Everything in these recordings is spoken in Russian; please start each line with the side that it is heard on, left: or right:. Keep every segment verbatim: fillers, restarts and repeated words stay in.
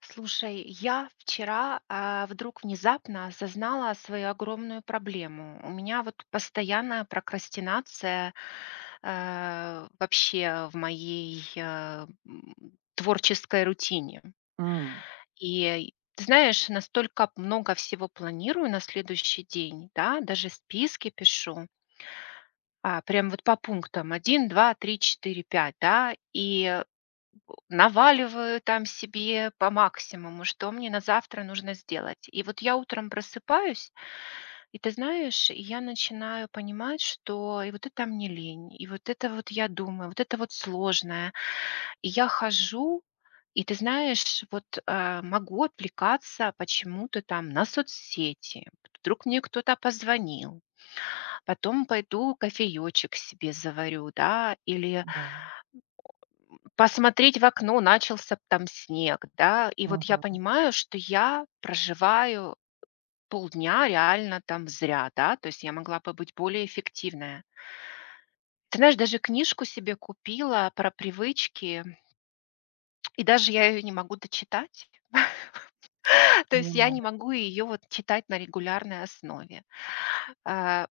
left: Слушай, я вчера а, вдруг внезапно осознала свою огромную проблему. У меня вот постоянная прокрастинация э, вообще в моей э, м, творческой рутине.
right: М,
left: И ты знаешь, настолько много всего планирую на следующий день, да, даже списки пишу, а, прям вот по пунктам один, два, три, четыре, пять, да, и наваливаю там себе по максимуму, что мне на завтра нужно сделать. И вот я утром просыпаюсь, и ты знаешь, и я начинаю понимать, что и вот это мне лень, и вот это вот я думаю, вот это вот сложное. И я хожу, и ты знаешь, вот э, могу отвлекаться почему-то там на соцсети. Вдруг мне кто-то позвонил, потом пойду кофеечек себе заварю, да, или
right: да,
left: посмотреть в окно, начался там снег, да. И вот я
right: мгм,
left: понимаю, что я проживаю полдня реально там зря, да, то есть я могла бы быть более эффективная. Ты знаешь, даже книжку себе купила про привычки, и даже я ее не могу дочитать. То есть я не
right: понимаю.
left: могу ее вот читать на регулярной основе. А,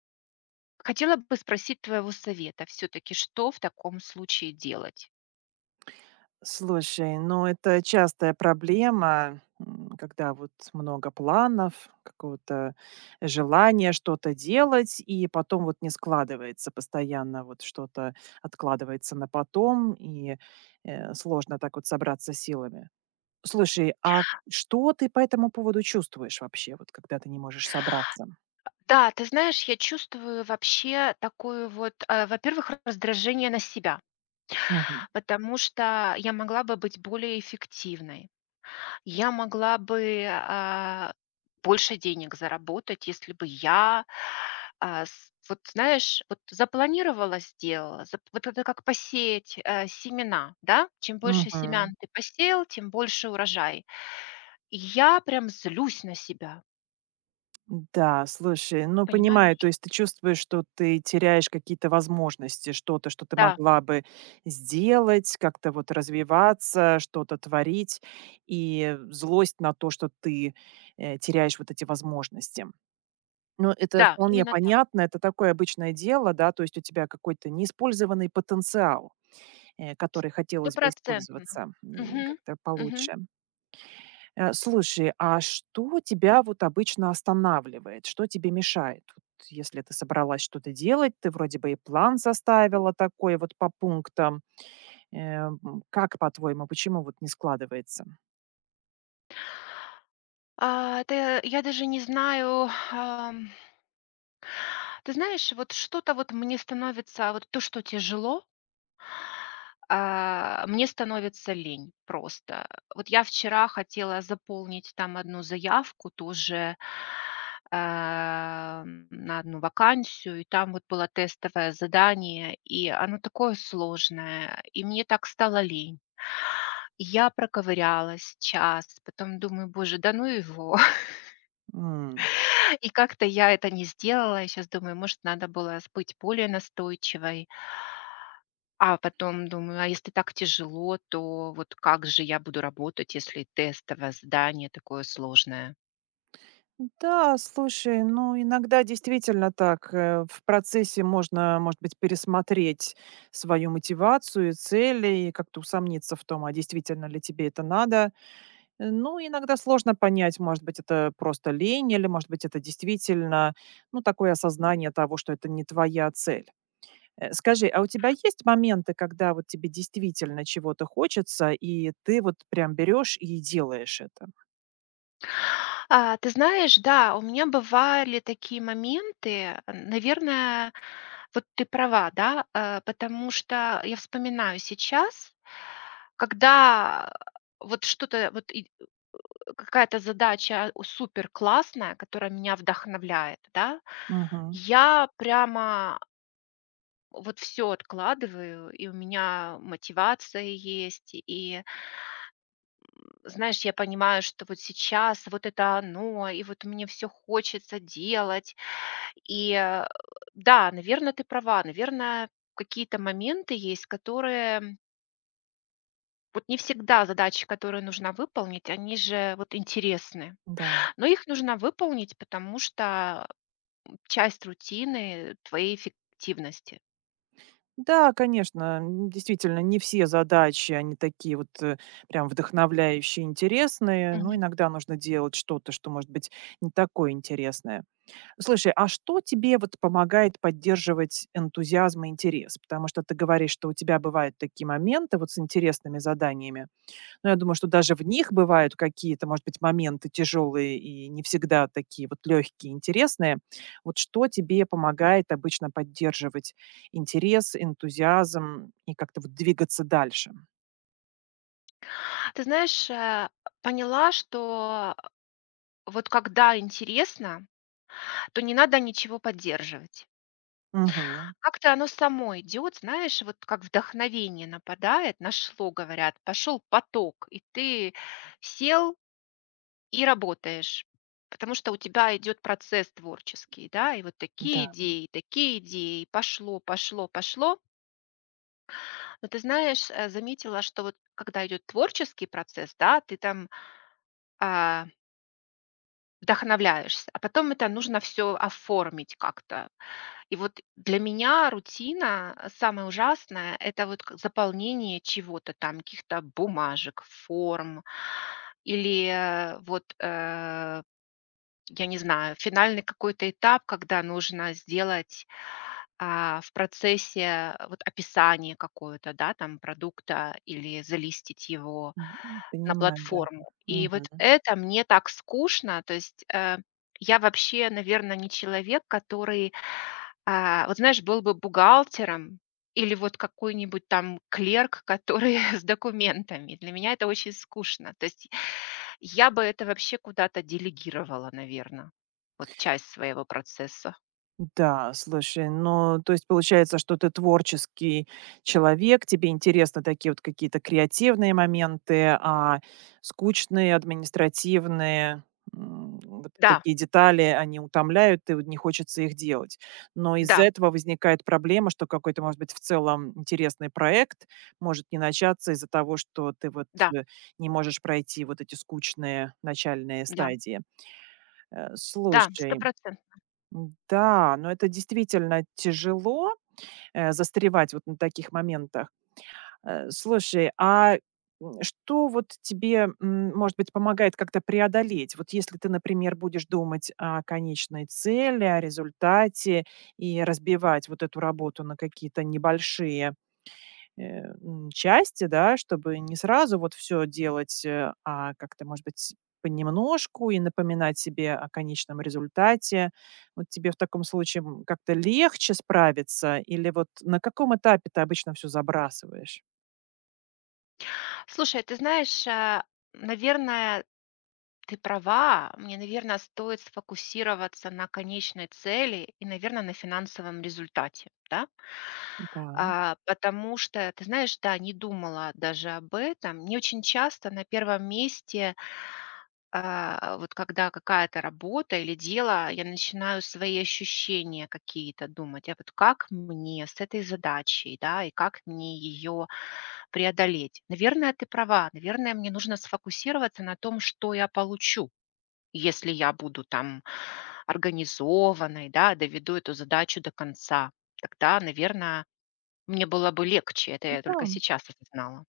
left: Хотела бы спросить твоего совета, все таки что в таком случае делать?
right: Слушай, ну это частая проблема, м, когда вот много планов, какого-то желания что-то делать, и потом вот не складывается постоянно, вот что-то откладывается на потом, и э, сложно так вот собраться силами. Слушай, а что ты по этому поводу чувствуешь вообще, вот когда ты не можешь собраться?
left: Да, ты знаешь, я чувствую вообще такое вот, э, во-первых, раздражение на себя,
right: Мгм.
left: потому что я могла бы быть более эффективной. Я могла бы а, больше денег заработать, если бы я, а, с- вот знаешь, вот запланировала, сделала. зап- Вот это как посеять э, семена, да? Чем больше семян ты посеял, тем больше урожай. И я прям злюсь на себя,
right: Да, слушай, ну понимаю, то
left: понимаешь?
right: есть ты чувствуешь, что ты теряешь какие-то возможности, что-то, что ты
left: Да,
right: могла бы сделать, как-то вот развиваться, что-то творить, и злость на то, что ты э, теряешь вот эти возможности. Ну, это
left: да,
right: вполне
left: именно так.
right: понятно, это такое обычное дело, да, то есть у тебя какой-то неиспользованный потенциал, э, который хотелось бы
left: Сто.
right: использоваться э,
left: Мгм.
right: как-то
left: Мгм.
right: получше. Э, слушай, а что тебя вот обычно останавливает? Что тебе мешает? Вот если ты собралась что-то делать, ты вроде бы и план составила такой вот по пунктам. Э, м, как, по-твоему, почему вот не складывается?
left: А, ты Я даже не знаю, ам, ты знаешь, вот что-то вот мне становится, а вот то, что тяжело, а, мне становится лень просто. Вот я вчера хотела заполнить там одну заявку тоже, ам, на одну вакансию, и там вот было тестовое задание, и оно такое сложное, и мне так стало лень. И я проковырялась час, потом думаю: "Боже, да ну его".
right: М.
left: И как-то я это не сделала. Я сейчас думаю, может, надо было с быть более настойчивой. А потом думаю, а если так тяжело, то вот как же я буду работать, если тестовое задание такое сложное?
right: Да, слушай, ну иногда действительно так. э, В процессе можно, может быть, пересмотреть свою мотивацию и цели и как-то усомниться в том, а действительно ли тебе это надо. Э, ну, иногда сложно понять, может быть, это просто лень или, может быть, это действительно, ну, такое осознание того, что это не твоя цель. Э, скажи, а у тебя есть моменты, когда вот тебе действительно чего-то хочется, и ты вот прям берешь и делаешь это?
left: А, ты знаешь, да, у меня бывали такие моменты, наверное, вот ты права, да, э, потому что я вспоминаю сейчас, когда вот что-то, вот какая-то задача а, супер классная, которая меня вдохновляет, да,
right: Мгм.
left: я прямо вот все откладываю, и у меня мотивация есть, и, знаешь, я понимаю, что вот сейчас вот это оно, и вот мне все хочется делать. И, э, да, наверное, ты права, наверное, какие-то моменты есть, которые вот не всегда задачи, которые нужно выполнить, они же вот интересны.
right: Да.
left: Но их нужно выполнить, потому что часть рутины твоей эффективности.
right: Да, конечно, м, действительно, не все задачи, они такие вот э, прям вдохновляющие, интересные, но
left: Мгм.
right: иногда нужно делать что-то, что может быть не такое интересное. Слушай, а что тебе вот помогает поддерживать энтузиазм и интерес? Потому что ты говоришь, что у тебя бывают такие моменты вот с интересными заданиями. Но я думаю, что даже в них бывают какие-то, может быть, моменты тяжелые и не всегда такие вот легкие, интересные. Вот что тебе помогает обычно поддерживать интерес, энтузиазм и как-то вот двигаться дальше?
left: Ты знаешь, э, поняла, что вот когда интересно, то не надо ничего поддерживать.
right: Мгм.
left: Как-то оно само идет, знаешь, вот как вдохновение нападает, нашло, говорят, пошел поток, и ты сел и работаешь. Потому что у тебя идет процесс творческий, да, и вот
right: Да,
left: такие идеи, такие идеи, пошло, пошло, пошло. Но ты знаешь, э, заметила, что вот когда идет творческий процесс, да, ты там а, вдохновляешься, а потом это нужно все оформить как-то. И вот для меня рутина, э, самое ужасное — это вот к- заполнение чего-то там, каких-то бумажек, форм или э, вот э, я не знаю, финальный какой-то этап, когда нужно сделать, а, в процессе э, вот описание какое-то, да, там продукта или залистить его
right: м,
left: на
right: понимаю, да.
left: платформу. И вот это мне так скучно. То есть, э, я вообще, наверное, не человек, который, а, вот знаешь, был бы бухгалтером или вот какой-нибудь там клерк, который с документами. Для меня это очень скучно. То есть я бы это вообще куда-то делегировала, наверное, вот часть своего процесса.
right: Да, слушай, ну, то есть получается, что ты творческий человек, тебе интересны такие вот какие-то креативные моменты, а скучные, административные, м, вот
left: Да,
right: такие детали, они утомляют, и вот не хочется их делать. Но из-за
left: да,
right: этого возникает проблема, что какой-то, может быть, в целом интересный проект может не начаться из-за того, что ты вот
left: да,
right: э, не можешь пройти вот эти скучные начальные
left: да,
right: стадии. Э,
left: да, сто
right: Слушай,
left: процентов.
right: М, Да, но это действительно тяжело э, застревать вот на таких моментах. Э, Слушай, а м, что вот тебе, м, может быть, помогает как-то преодолеть? Вот если ты, например, будешь думать о конечной цели, о результате и разбивать вот эту работу на какие-то небольшие э, м, части, да, чтобы не сразу вот все делать, э, а как-то, может быть, понемножку и напоминать себе о конечном результате. Вот тебе в таком случае, м, как-то легче справиться или вот на каком этапе ты обычно все забрасываешь?
left: Слушай, ты знаешь, э, наверное, ты права. Мне, наверное, стоит сфокусироваться на конечной цели и, наверное, на финансовом результате, да?
right: Да.
left: А, потому что, ты знаешь, да, не думала даже об этом. Не очень часто на первом месте а, вот когда какая-то работа или дело, я начинаю свои ощущения какие-то думать, а вот как мне с этой задачей, да, и как мне ее преодолеть. Наверное, ты права, наверное, мне нужно сфокусироваться на том, что я получу, если я буду там организованной, да, доведу эту задачу до конца. Тогда, наверное, мне было бы легче, это я
right: Да.
left: только сейчас осознала.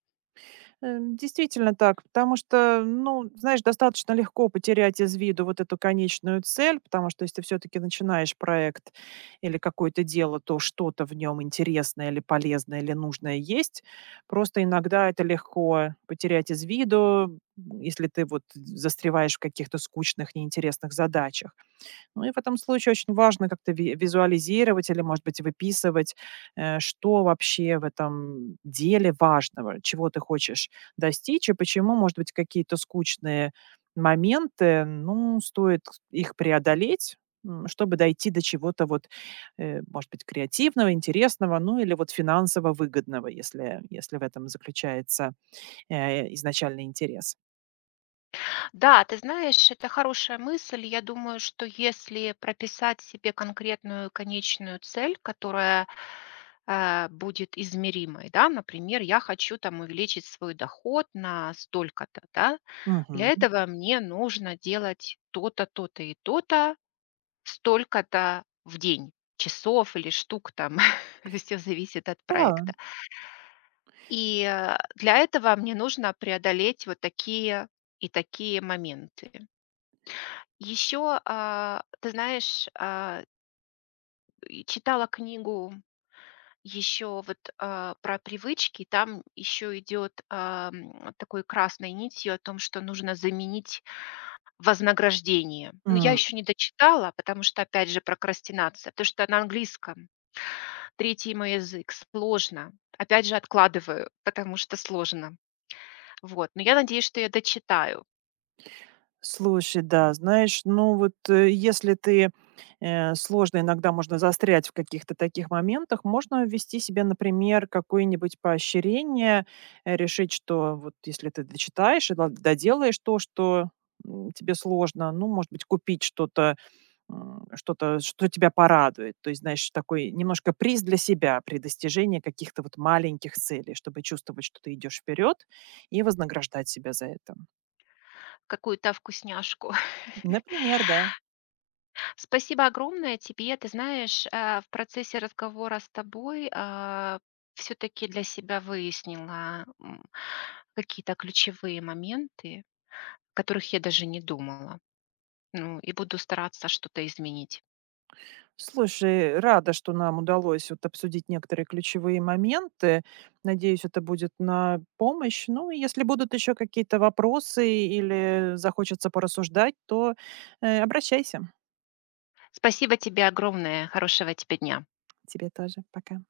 right: Эм, действительно так, потому что, ну, знаешь, достаточно легко потерять из виду вот эту конечную цель, потому что если ты все-таки начинаешь проект или какое-то дело, то что-то в нем интересное или полезное или нужное есть. Просто иногда это легко потерять из виду, если ты вот э, застреваешь в каких-то скучных, неинтересных задачах. Ну и в этом случае очень важно как-то ви визуализировать или, может быть, выписывать, э, что вообще в этом деле важного, чего ты хочешь достичь и почему, может быть, какие-то скучные моменты, ну, стоит их преодолеть, м, чтобы дойти до чего-то вот, э, может быть, креативного, интересного, ну или вот финансово выгодного, если, если в этом заключается, э, изначальный интерес.
left: Да, ты знаешь, это хорошая мысль. Я думаю, что если прописать себе конкретную конечную цель, которая э, будет измеримой, да, например, я хочу там увеличить свой доход на столько-то, да, для
right: Мгм.
left: этого мне нужно делать то-то, то-то и то-то, столько-то в день часов или штук там, все зависит от проекта.
right: Да.
left: И э, для этого мне нужно преодолеть вот такие и такие моменты. Еще, а, ты знаешь, а, и читала книгу еще вот, а, про привычки. Там еще идет, ам, такой красной нитью о том, что нужно заменить вознаграждение. Но я
right: М.
left: еще не дочитала, потому что, опять же, прокрастинация, потому что на английском. Третий мой язык, сложно. Опять же, откладываю, потому что сложно. Вот, но я надеюсь, что я дочитаю
right: Слушай, да, знаешь, ну вот, э, если ты, э, сложно иногда можно застрять в каких-то таких моментах, можно ввести себе, например, какое-нибудь поощрение, э, решить, что вот если ты дочитаешь и дол доделаешь то, что, м, тебе сложно, ну, может быть, купить что-то, м, что-то, что тебя порадует. То есть, знаешь, такой немножко приз для себя при достижении каких-то вот маленьких целей, чтобы чувствовать, что ты идешь вперед, и вознаграждать себя за это.
left: какую-то вкусняшку.
right: Например, да.
left: Спасибо огромное тебе. Ты знаешь, э, в процессе разговора с тобой все-таки для себя выяснила, м, какие-то ключевые моменты, о которых я даже не думала. Ну, и буду стараться что-то изменить.
right: Слушай, рада, что нам удалось вот обсудить некоторые ключевые моменты. Надеюсь, это будет на помощь. Ну, и если будут еще какие-то вопросы или захочется порассуждать, то э, обращайся.
left: Спасибо тебе огромное. Хорошего тебе дня.
right: Тебе тоже. Пока.